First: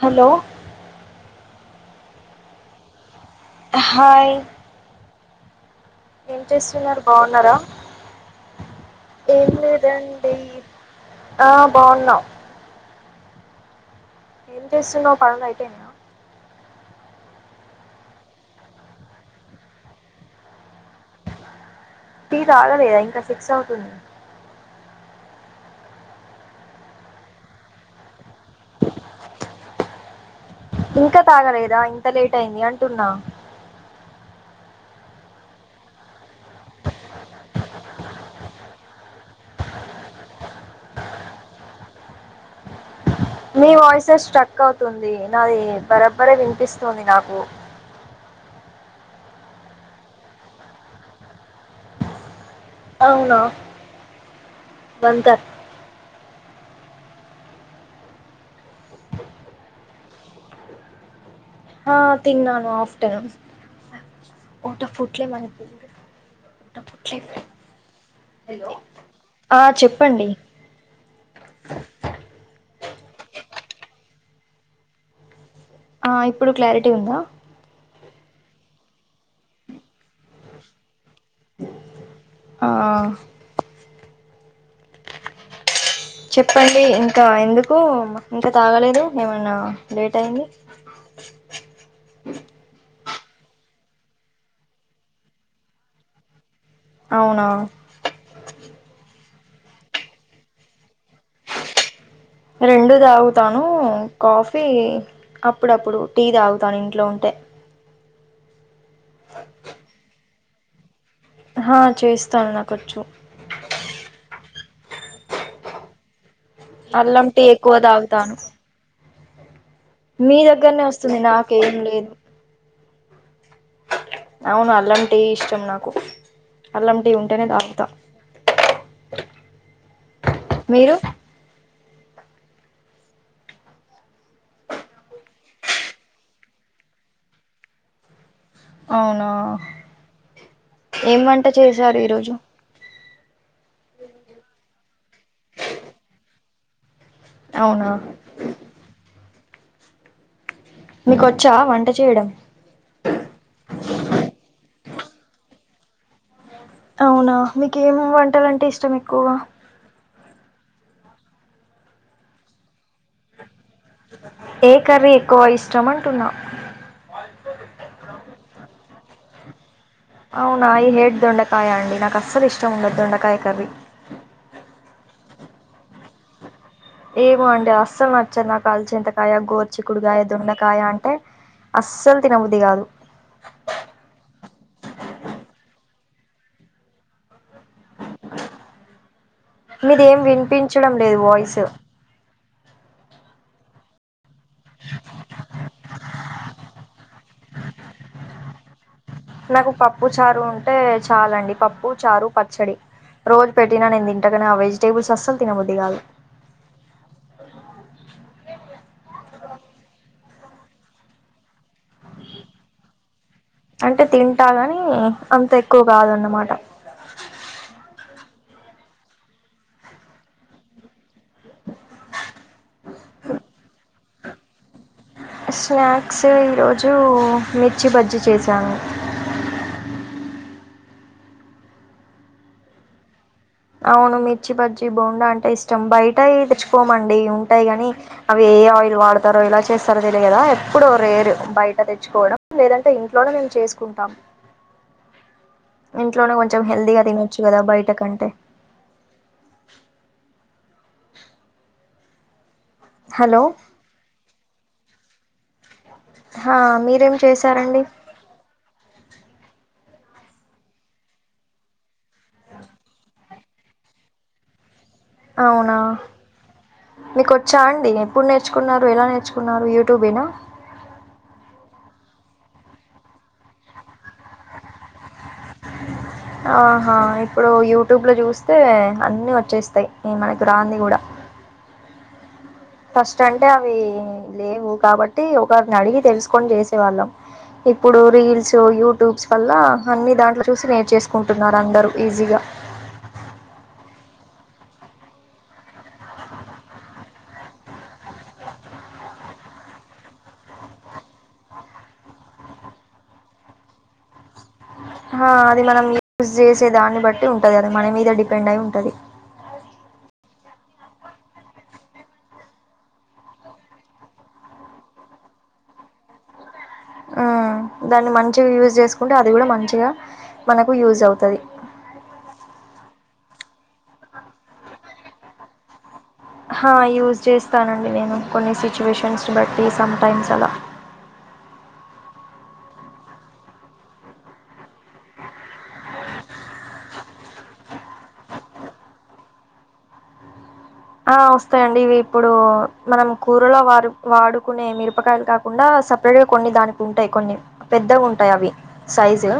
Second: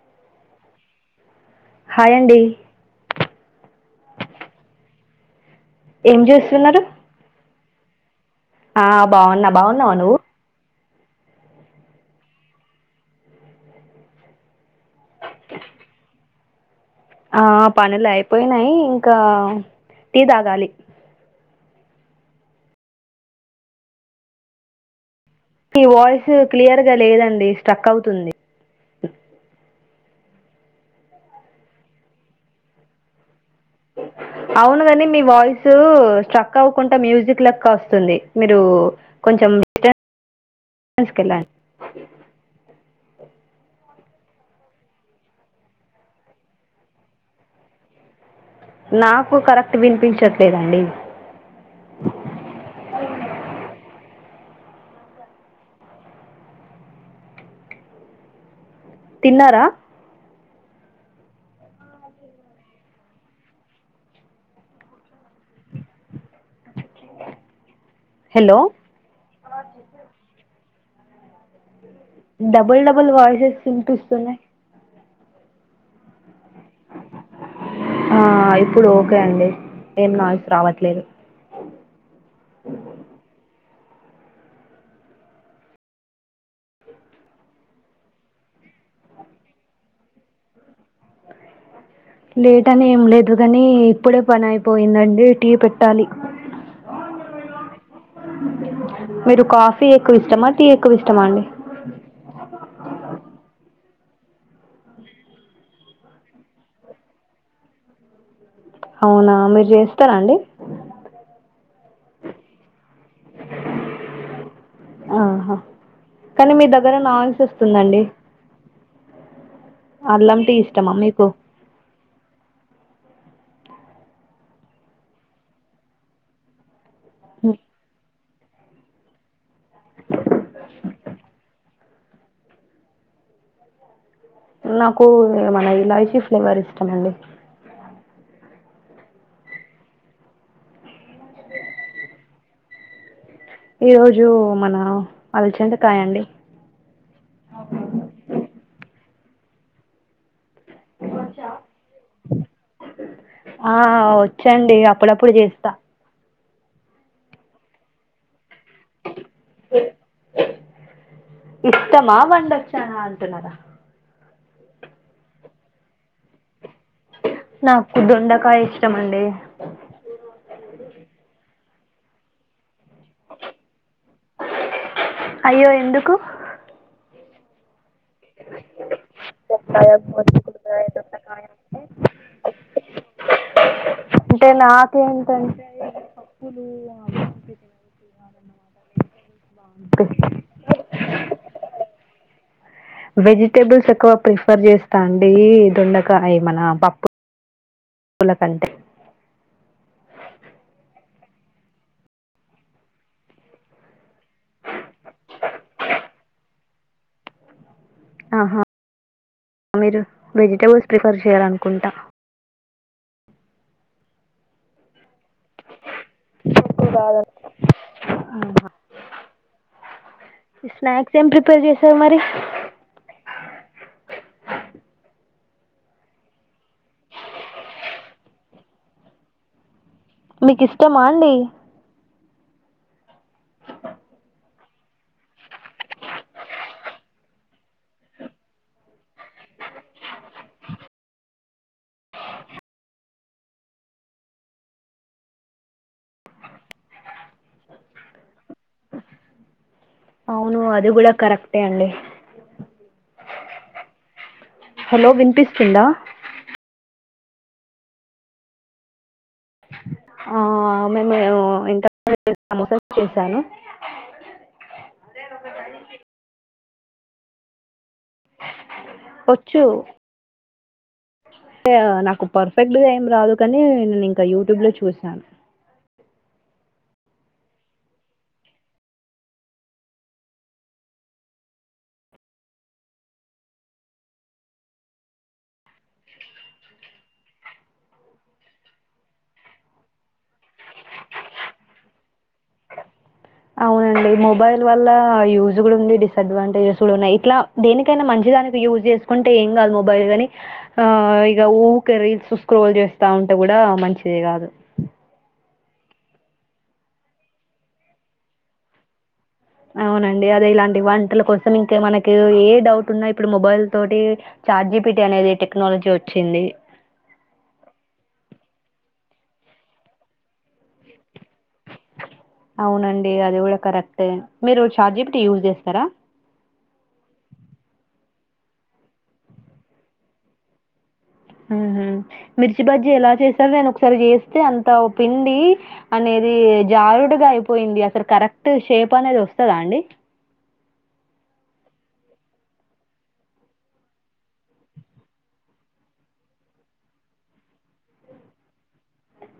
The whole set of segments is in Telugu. హలో హాయ్ అండి అహాయ్ ఏం చేస్తున్నర్ బాన్నారా ఆ, ఏం బాగున్నా బాగున్నావా నువ్వు లేదండి ఆ బాన్న ఏం చేస్తున్నావ్ పనులు ఐపే ఆ పనులైపోయినాయ్ ఇంక టీ తాగాలి టీ తాగలేదా ఇంకా సిక్స్ అవుతు ఇ వాయిస్ క్లియర్గా లేదండి స్ట్రక్ అవ్తుంది ఇంక తాగలేదా ఇంత లేట్ ఐంది అంటున్న ఔనుగని మీ వాయిస్ స్ట్రక్ అవ్వుకుంట మ్యూజిక్ లెక్క అస్తుంది మిరూ [unintelligible] మీ వాయిసే స్ట్రక్ అవుతుంది నాది బరబరే వినిపిస్తుంది నాకు నాకు కరెక్ట్ వినిపించట్లేదండి అవునా [unintelligible] తిన్నార ఆ తిన్నాను ఆఫ్టర్నూన్ హలో [unintelligible] ఆ చెప్పండి డబల్ డబల్ వయిసెస్ వినిపిస్తునాయ్ ఆ ఇప్పుడు క్లారిటీ ఉంద ఆ ఇప్పుడు ఓకే అండి ఏం నాయిస్ రావట్లేదు ఆ చెప్పండి ఇంత ఎందుకు ఇంక తాగలేదు ఏమన్నా లేట్ అయింది లేట్ అని ఏం లే అందుకని ఇప్పుడే పని అయిపోయిందండి టీ పెట్టాలి అవునా మీరు కాఫీ ఎక్కువ ఇష్టమా టీ ఎక్కువ ఇష్టమా రెండు తాగుతాను కాఫీ అప్పుడప్పుడు టీ తాగుతాను ఇంట్లో ఉంటే అవునా మీరు చేస్తార అండి ఆ చేస్తాను నాకొచ్చు ఆహా కానీ మీ దగ్గర అల్లం నాయిస్ టీ ఎక్కువ వస్తుందండి తాగుతాను మీ అల్లం టీ దగ్గరనే ఇష్టమా వస్తుంది మీకు నాకేం లేదు అవును అల్లం టీ ఇష్టం నాకు అల్లం టీ ఉంటేనే తాగుత మీరు నాకు మన ఇలాయచీ ఫ్లేవర్ ఇష్టమండి అవునా ఎం వంట చేశారు ఈరోజు ఈ రోజు మన అలచంద కాయండి అవునా మీకొచ్చా వంట చేయడం ఆ ఒచ్చండి అ అప్పుడప్పుడు చేస్త అవునా మీకు ఏం వంటలుంటే ఇష్టం ఎక్కువగ ఇష్టమా వండొచ్చార అంటున్నారా ఏ కర్రీ ఎక్కువ ఇష్టం అంటున్నా నాకు దొండకాయ ఇష్టమండి అవునా ఐ హేట్ దొండకాయ అండి నాకు అస్సలు ఇష్టం ఉండదు దొండకాయ కర్రీ అయ్యో ఎందుకు ఏమో అండి అస్సలు నచ్చదు కాలిచంతకాయ చెక్కాయం గోరుచికుడుకాయ దున్నకాయ గోరుచిక్కుడుకాయ అంటే దొండకాయ అంటే అస్సలు తినబుద్ధి కాదు అంటే నాకేంటంటే పప్పులు మీదేం వినిపించడం లేదు వాయిసు వెజిటేబుల్స్ ఎక్కువ ప్రిఫర్ చేస్తా అండి [unintelligible] కాయ మన పప్పు పప్పుల కంటే నాకు పప్పు చారు ఉంటే చాలండి పప్పు చారు పచ్చడి రోజు పెట్టినా నేను తింటకనే ఆ వెజిటేబుల్స్ అస్సలు తినబుద్ధి కాదు ఆహా మీరు వెజిటబుల్స్ ప్రిఫర్ చేయాలనుకుంట అంటే తింట గాని అంత ఎక్కువ కాదున్నమాట ఎక్కువ కాదండి స్నాక్స్ ఏమి ప్రీ [unintelligible] చేసారు మరి స్నాక్స్ ఈరోజు మిర్చి బజ్జీ చేశాను మీకు ఇష్టమా అండి అవును మిర్చి బజ్జి బోండా అంటే ఇష్టం బయటయ్ తెచ్చుకోమండి ఉంటాయి కాని అవి ఏ ఆయిల్ వాడతారో ఇలా చేస్తారో తెలియ కదా ఎప్పుడు రేరు బయట తెచ్చుకోవడం లేదంటే ఇంట్లోనే మేము చే చేసుకుంటాం అ ఇంట్లోనే కొంచెం హెల్దీగా తినొచ్చు కదా బయట కంటే అవును అది కూడా కరెక్టే అండి హలో హలో వినిపిస్తుందా హ మీరు ఏం చేసారండి ఆ మేము ఇంతకముందే సమోసా చేసాను అవునా మీకు వచ్చా అండి ఏప్పుడు నేర్చుకున్నారు ఎలా నేర్చుకున్నారు వచ్చు యూట్యూబ్ ఏనా అంటే ఆ నాకు పర్ఫెక్ట్గా ఏం రాదు కాని నేను ఇంకా యూట్యూబ్ లో చూశాను ఆహా ఇప్పుడు యూట్యూబ్ లో చూస్తే అన్ని వచ్చేస్తాయి ఈ మనకు రాంది కూడా ఫస్ట్ అంటే అవి లేవు కాబట్టి ఒకరిని అడిగి తెలుసుకొని చేసేవాళ్ళం ఇప్పుడు రీల్స్ యూట్యూబ్స్ వల్ల అన్ని దాంట్లో చూసి నేర్చేసుకుంటున్నారు అందరూ ఈజీగా అవునండి మొబైల్ వల్ల యూజ్ కూడా ఉంది డిసడ్వాంటేజెస్ కూడా ఉన్నాయి ఇట్లా దేనికైనా మంచిదానికి యూజ్ చేసుకుంటే ఏం కాదు మొబైల్ కాని ఆ ఇక ఊకే రీల్స్ స్క్రోల్ చేస్తా ఉంటే కూడా మంచిది కాదు అది మనం యూజ్ చేసే దాన్ని బట్టి ఉంటది అది మన మీద డిపెండ్ అయి ఉంటది అవునండి అదే ఇలాంటి వంటల కోసం ఇంకా మనకి ఏ డౌట్ ఉన్నా ఇప్పుడు మొబైల్ తోటి చార్జిపిటీ అనేది టెక్నాలజీ వచ్చింది ఆ దాన్ని మంచిగా యూజ్ చేసుకుంటే అది కూడా మంచిగా మనకు యూజ్ అవుతది అవునండి అది కూడా కరెక్ట్ మీరు చార్జిపిటీ యూజ్ చేస్తారా హ యూజ్ చేస్తానండి నేను కొన్ని స్విచవేషన్స్ బట్టి సమ్ టైమ్స్ అలా ఉహు మిర్చి బజ్జీ ఎలా చేస్తారు నేను ఒకసారి చేస్తే అంతా పిండి అనేది కి జారుడుగా అయిపోయింది అసలు కరెక్ట్ షేప్ అనేది వస్తదా అండి ఆ వస్తాయండి ఇవి ఇప్పుడు మనం కూరలో వాడు వాడుకునే మిరపకాయలు కాకుండా సపరేట్ గా కొన్ని దానికి ఉంటాయి కొన్ని పెద్దగా ఉంటాయి అవి సైజు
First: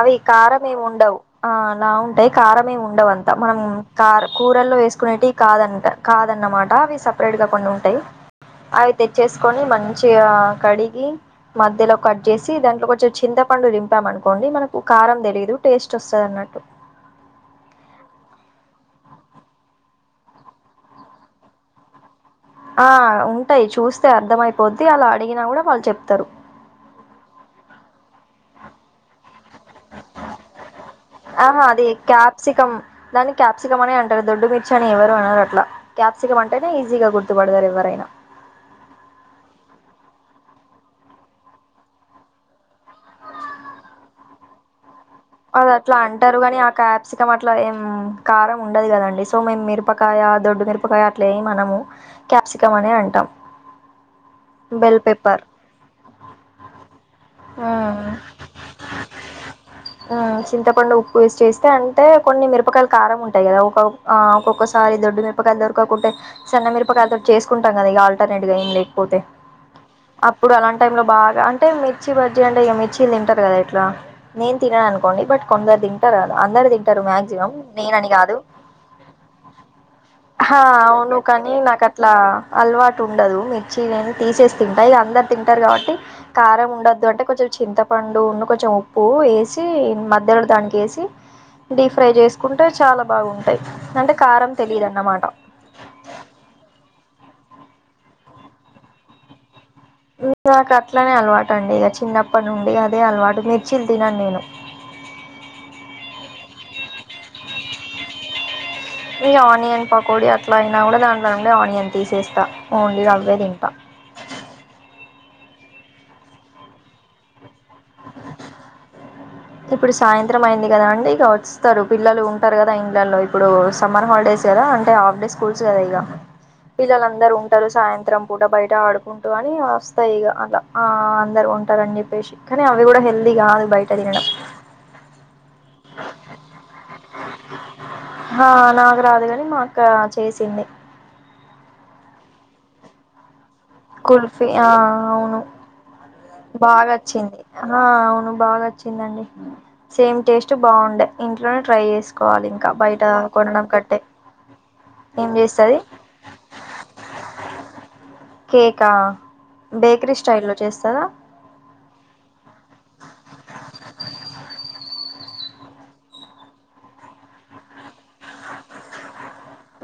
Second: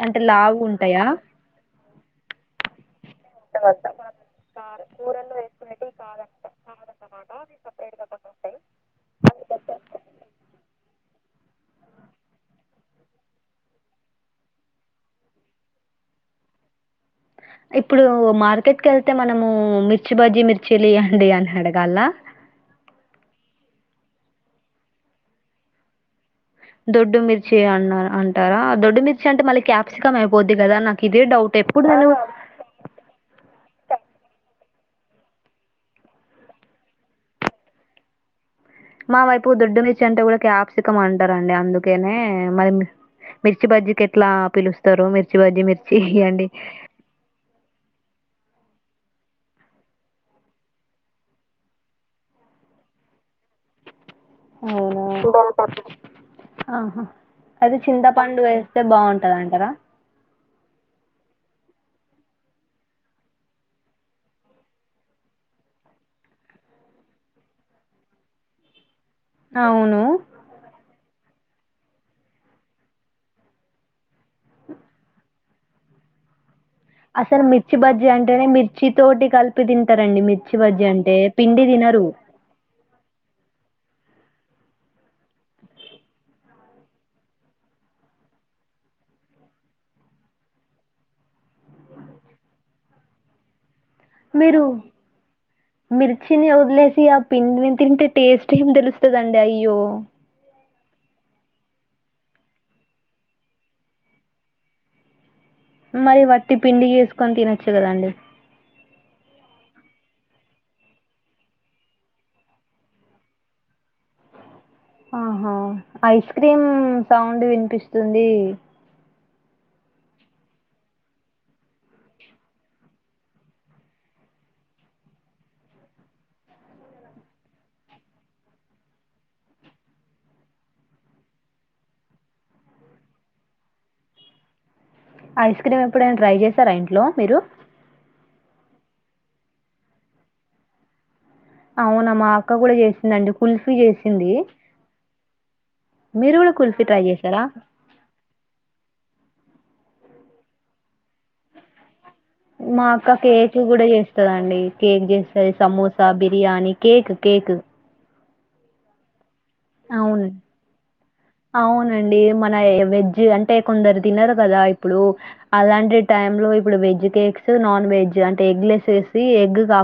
అవి అంటే కారం ఏం లావుగుంటయా? ఉండవు ఆ లావు ఉంటాయి కారం ఏం ఉండవు అం తమన్ కార్ కూరల్లో వేసుకునేటి కాదు అంట కాదన్నమాట అవి సపరేట్ గా కొన్ని ఉంటాయి అవి తెచ్చేసుకొని మంచిగా కడిగి మధ్యలో కట్ చేసి దాంట్లో కొంచెం చింతపండు రింపం అనుకోండి మనకు కారం తెలియదు టేస్ట్ వసు సర్ నట్టు ఇప్పుడు మార్కెట్ కు వెళ్తే మనము మిర్చి బజ్జి మిర్చిలు ఇయ్యండి అని అడగాల ఆ ఉంటాయి చూస్తే అర్థంమయిపోద్ది అలా అడిగినా కూడా వాళ్ళు చెప్తారు దొడ్డుమిర్చి అన్న అంటారా ఆ దొడ్డుమిర్ డౌట్. ఆహా ఎప్పుడు అది నేను క్యాప్సికం దాని క్యాప్సికం అనే అంటారు దొడ్డు మీ చని ఎవరు అనారు అట్లా క్యాప్సికం అంటేనే ఈజీగా గుర్తుపడతారు ఎవరైనా మా వైపు దొడ్డుమిర్చి అంటే కూడా క్యాప్సికం అంటారండి అందుకేనే మరి మీ మిర్చి బజ్జీకి ఎట్లా పిలుసు అది అట్లా అంటారు గాని ఆ క్యాప్సికం అట్లా ఏం కారం ఉండదు కదండి సో మేము మిరపకాయ దొడ్డు మిరపకాయ అట్ల ఏం అనము క్యాప్సికం అనే అంటాం అ బెల్ అవునా పెప్పర్ ఆహా ఆ అయితే చింతపండు వేస్తే బాగుంటది అంటారా ఆ చింతపండు ఉప్పు వేసి చేసి సి అంటే కొన్ని మిరపకాయలు కారం ఉంటాయి కదా ఒక ఒక్కొక్కసారి దొడ్డు మిరపకాయలు దొరకకుంటే వున్న మిరపకాయలు తో చేసుంటాం కదా ఇగ ఆల్టర్నేట్ గా ఏం లేకపోతే అవును అప్పుడు అలాంటి టై లో బాగా అంటే మిర్చి బజ్జీ అంటే ఇగ మిర్చిలు తింటారు కదా ఎట్లా నేను తినను అనుకోండి బట్ కొందరు తింటారు గదా అందరు తిం దరు తింటారు అసలు మాక్సిమం మిర్చి బజ్జీ నేనని గాదు అంటేనే మిర్చి తోటి కలిపి తింటారండి ఆహ మిర్చి బజ్జీ అవును అంటే కాని పిండి నాకి తినరు అట్లా అలవాటు ఉండదు మి తీసేసి తింటా ఇగ అందరు తింటారు కాబట్టి కారం ఉండొద్దు అంటే కొంచెం చింతపండు ను కొంచెం ఉప్పు ఉప్పు ఏసి మధ్యలో దానికి వేసి డీప్ ఫ్రై జేసుకుంటే చాలా బావుంటాయ్ మీరు మిర్చిని వదిలేసి అప్ పిండి ని తింటే టేస్ట్ ఏం తెలుస్తదండి అయ్యో నాకు అట్లనే అలవాటు అండి ఇగ చిన్నప్పటి నుండి అదే అలవాటు మిర్చిలు తినను నేను మరి వట్టి పిండి జేసుకొని తినొచ్చు కద అండి పకొడి అట్లా అయినా గూడా దాంట్లో నుండి ఆనియన్ తీసేస్తా ఓన్లీ రవ్వే తింటా ఆహా ఐస్ క్రీమ్ సౌండ్ వినిపిస్తుంది ఇప్పుడు సాయంత్రం అయింది గదా అండి ఇక వస్తారు పిల్లలు ఉంటారు గదా ఇండ్లలో ఇప్పుడు సమ్మర్ హాలిడేస్ గదా అంటే హాఫ్ డే స్కూల్స్ గదా ఇగ పిల్లలు అందరూ ఉంటారు సాయంత్రం పూట బయట ఆడుకుంటూ అని వస్తాయి ఇగ అట్లా ఆ అందరు ఉంటారని అనిజొప్పేసి కానీ అవి గూడా హెల్దీ గాదు బయట దినడం ఐస్ క్రీమ్ ఎప్పుడైనా ట్రై చేశారా ఇంట్లో మీరు హా నాకు రాదు గాని మా అక్క చేసింది అవునా మా అక్క గూడా చేసిందండి కుల్ఫీ చేసింది కుల్ఫీ ఆ అవును మీరు కూడా కుల్ఫీ బాగా ట్రై అచ్చింది చేశారా హా అవును బాగా అచ్చిందండి సేమ్ టేస్ట్ బాగుండ ఇంట్లోనే ట్రై ఏసుకోవాలి ఇంకా మా బయట అక్క కేక్ కొనడం కూడా కట్టే ఏం జేస్తది బిర్యాని కేకు కేకు కేకా బేక్రీ అవును స్టైల్ లో చేస్తద అవునండి మన వెజ్ అంటే కొందరు తినరు కదా ఇప్పుడు అలాంటి టైం లో ఇప్పుడు వెజ్ కేక్స్ నాన్ వెజ్ అంటే ఎగ్ లెస్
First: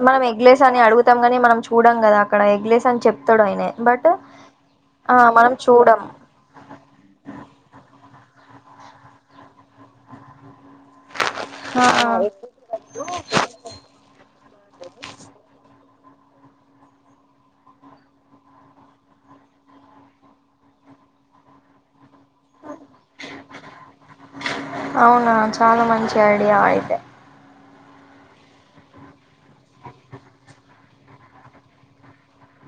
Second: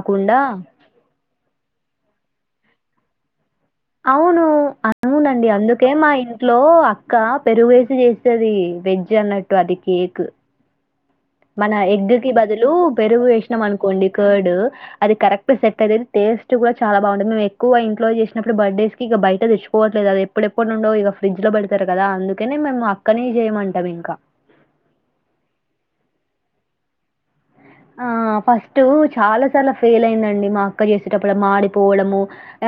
మనం ఎగ్లేస్ అని అడుగుతాంగాని మనం చూడం గదా అక్కడ ఎగ్లేస్ అని చెప్తాడు ఆయనే బట్ అవును ఆ అవునండి మనం అందుకే చూడం మా ఇంట్లో అక్క పెరుగు ఏసి జేస్తది వెజ్ అన్నట్టు అది కేకు మన ఆ ఎగ్ కి బదులు పెరుగు ఏసినాం అనుకోండి కర్డ్ అది కరెక్ట్ సెట్ అ [unintelligible] టేస్ట్ కూడా చాలా బాగుంటుంది మేము ఎక్కువ ఇంట్లో చేసినప్పుడు బర్త్డేస్ కి ఇక బయట తెచ్చుకోవట్లేదు అది ఎప్పుడెప్పుడు నుండో ఇగ ఫ్రిడ్జ్ లో బెడతారు కదా అందుకనే మేము అక్కనే జేయమంటాం ఇంకా టైడ్ గావ్ అయితే ఆ ఫస్ట్ చాలా సార్ల ఫెయిల్ అయిందండి మా అక్క చేసేటప్పుడు మాడిపోవడము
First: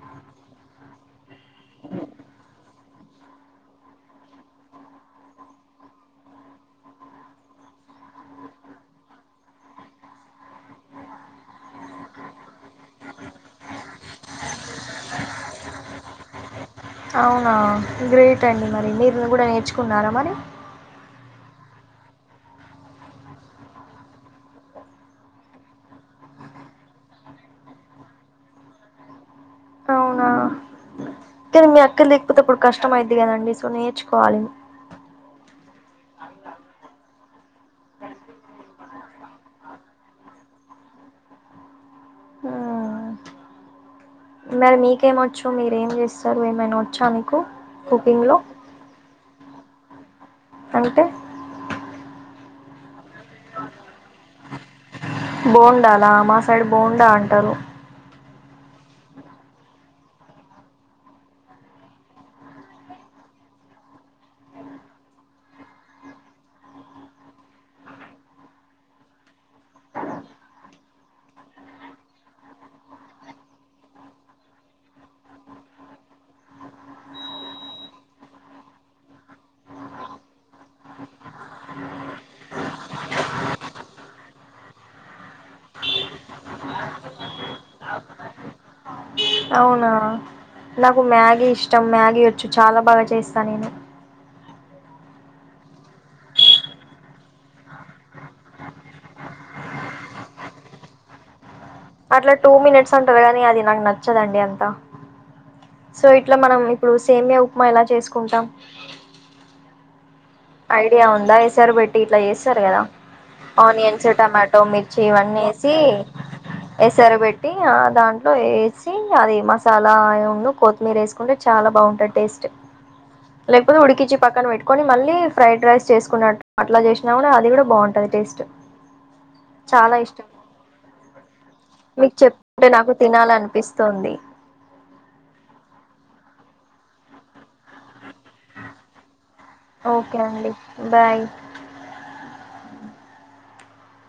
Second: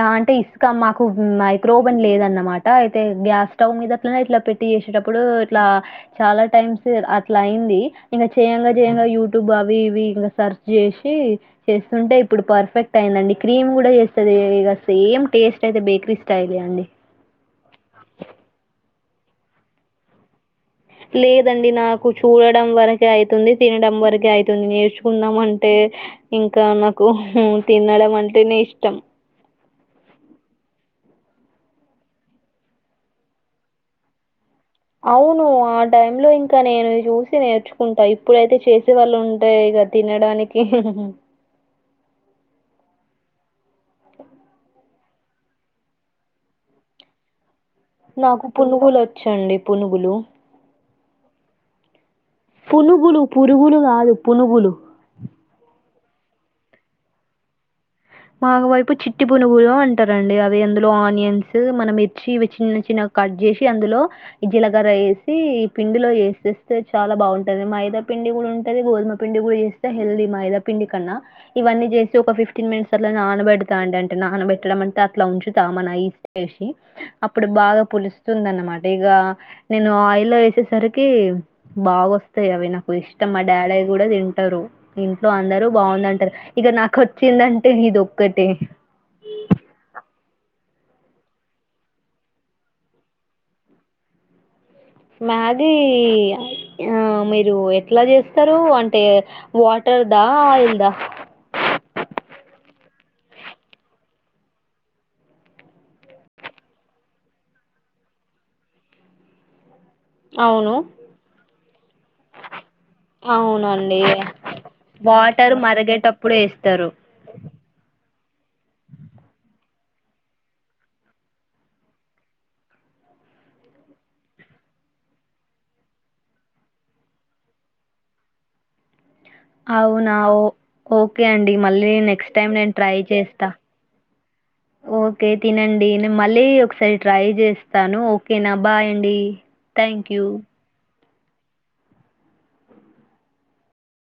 ఆ అంటే ఇసుక మాకు మైక్రోబన్ లేదన్నమాట అయితే గ్యాస్ స్టవ్ మీద అట్ల ఇట్లా పెట్టి చేసట ఇప్పుడు ఇట్లా చాలా టైమ్ సిజరు అట్లా అయింది ఇంగ చెయంగా జేయంగా యూటూబ్ అవి అవి ఇవి ఇంగ సర్చ్ జేసి చేస్తుంటే ఇప్పుడు పర్ఫెక్ట్ అయిందండి క్రీమ్ గుడా చేస్తది ద సేమ్ టేస్ట్ అయితే బేక్రీ స్టైల్ అవునా గ్రేట్ అండి మరి మీరు గూడా నేర్చుకున్నారా మరి లేదండి నాకు చూడడం వరకే అయితుంది తినడం వరకే అయితుంది నేర్చుకుందాం అంటే ఇంకా నాకు తినడం అంటే నే ఇష్టం అవునా కానీ మీ అక్కల లేకపోతే ఇప్పుడు కష్టం అయిద్ది కదండి సో నేర్చుకోవాలి అవును ఆ టైం లో ఇంకా నేను చూసి నేర్చుకుంటా ఇప్పుడైతే చేసి వొళ్ళు ఉంటే ఇగ తినడానికి హా మరి మీకేమ వచ్చు మీరేం చేస్తారు ఏమైనా వచ్చా మీకు కుకింగ్లో నాకు పునుగులు వచ్చండి పునుగులు అంటే పునుగులు పురుగులు కాదు పునుగులు ఇటు సైడ్ బోండా అంటారు మాకు వైపు చిట్టి పునుగులు అంటారండి అవి అందులో ఆనియన్స్ మన మిర్చి ఇవి చిన్న చిన్న కట్ చేసి అందులో జీలకర్ర వేసి ఈ పిండిలో వేసేస్తే చాలా బాగుంటది మైదా పిండి కూడా ఉంటది గోధుమ పిండి కూడా చేస్తే హెల్ది మైదా పిండి కన్నా ఇవన్నీ చేసి ఒక ఫిఫ్టీన్ మినిట్స్ నానబెడతా అండి అంటే నానబెట్టడం అంటే అట్లా ఉంచుతా మన ఉప్పు ఏసీ అప్పుడు బాగా పులుస్తుంది అన్నమాట ఇక నేను ఆయిల్లో వేసేసరికి బాగాస్తాయి అవి నాకు ఇష్టం మా డాడయ కూడా తింటారు ఇంట్లో అందరు బాగుందంటారు ఇక నాకు వచ్చిందంటే ఇది దొక్కటే అవునా నాకు మ్యాగీ ఇష్టం మ్యాగీ వచ్చు చాలా బాగా చేస్తా నేను మ్యాగీ ఆ మీరు ఎట్లా చేస్తారు అంటే వాటర్ వాటర్ దా ఎంద అట్లా టూ మినిట్స్ అంటారు కానీ అది నాకు నచ్చదండి అంతా సో ఇట్లా మనం ఇప్పుడు సేమియ ఉప్మా ఎలా చేసుకుంటాం అవును. ఐడియా ఉందా ఎసరు పెట్టి ఇట్లా చేస్తారు కదా అవునండి. ఆనియన్స్ టమాటో మిర్చి ఇవన్నీ వాటర్ వేసి మరిగేటప్పుడు ఏస్తారు. ఎసర పెట్టి ఆ దాంట్లో వేసి అది మస లా ఉన్ను కొత్తిమీర వేసుకుంటే చాలా బాగుంటుంది టేస్ట్ లేపోతే ఉడికిచీ పక్కన పెట్టుకొని మళ్ళీ ఫ్రైడ్ రైస్ చేసుకున్నట్టు అట్లా చేసినా కూడా అది కూడా బాగుంటుంది టేస్ట్ చాలా అవునా ఇష్టం ఓ ఓకే అండి మళ్ళీ మీకు నెక్స్ట్ టైం చెప్తుంటే నేను నాకు ట్రై చేస్తా తినాలనిపిస్తుంది ఓకే తినండి నేను మళ్ళీ ఒకసారి ట్రై చేస్తాను ఓకేనా బాయ్ అండి థ్యాంక్ ఓకే యూ అండి బాయ్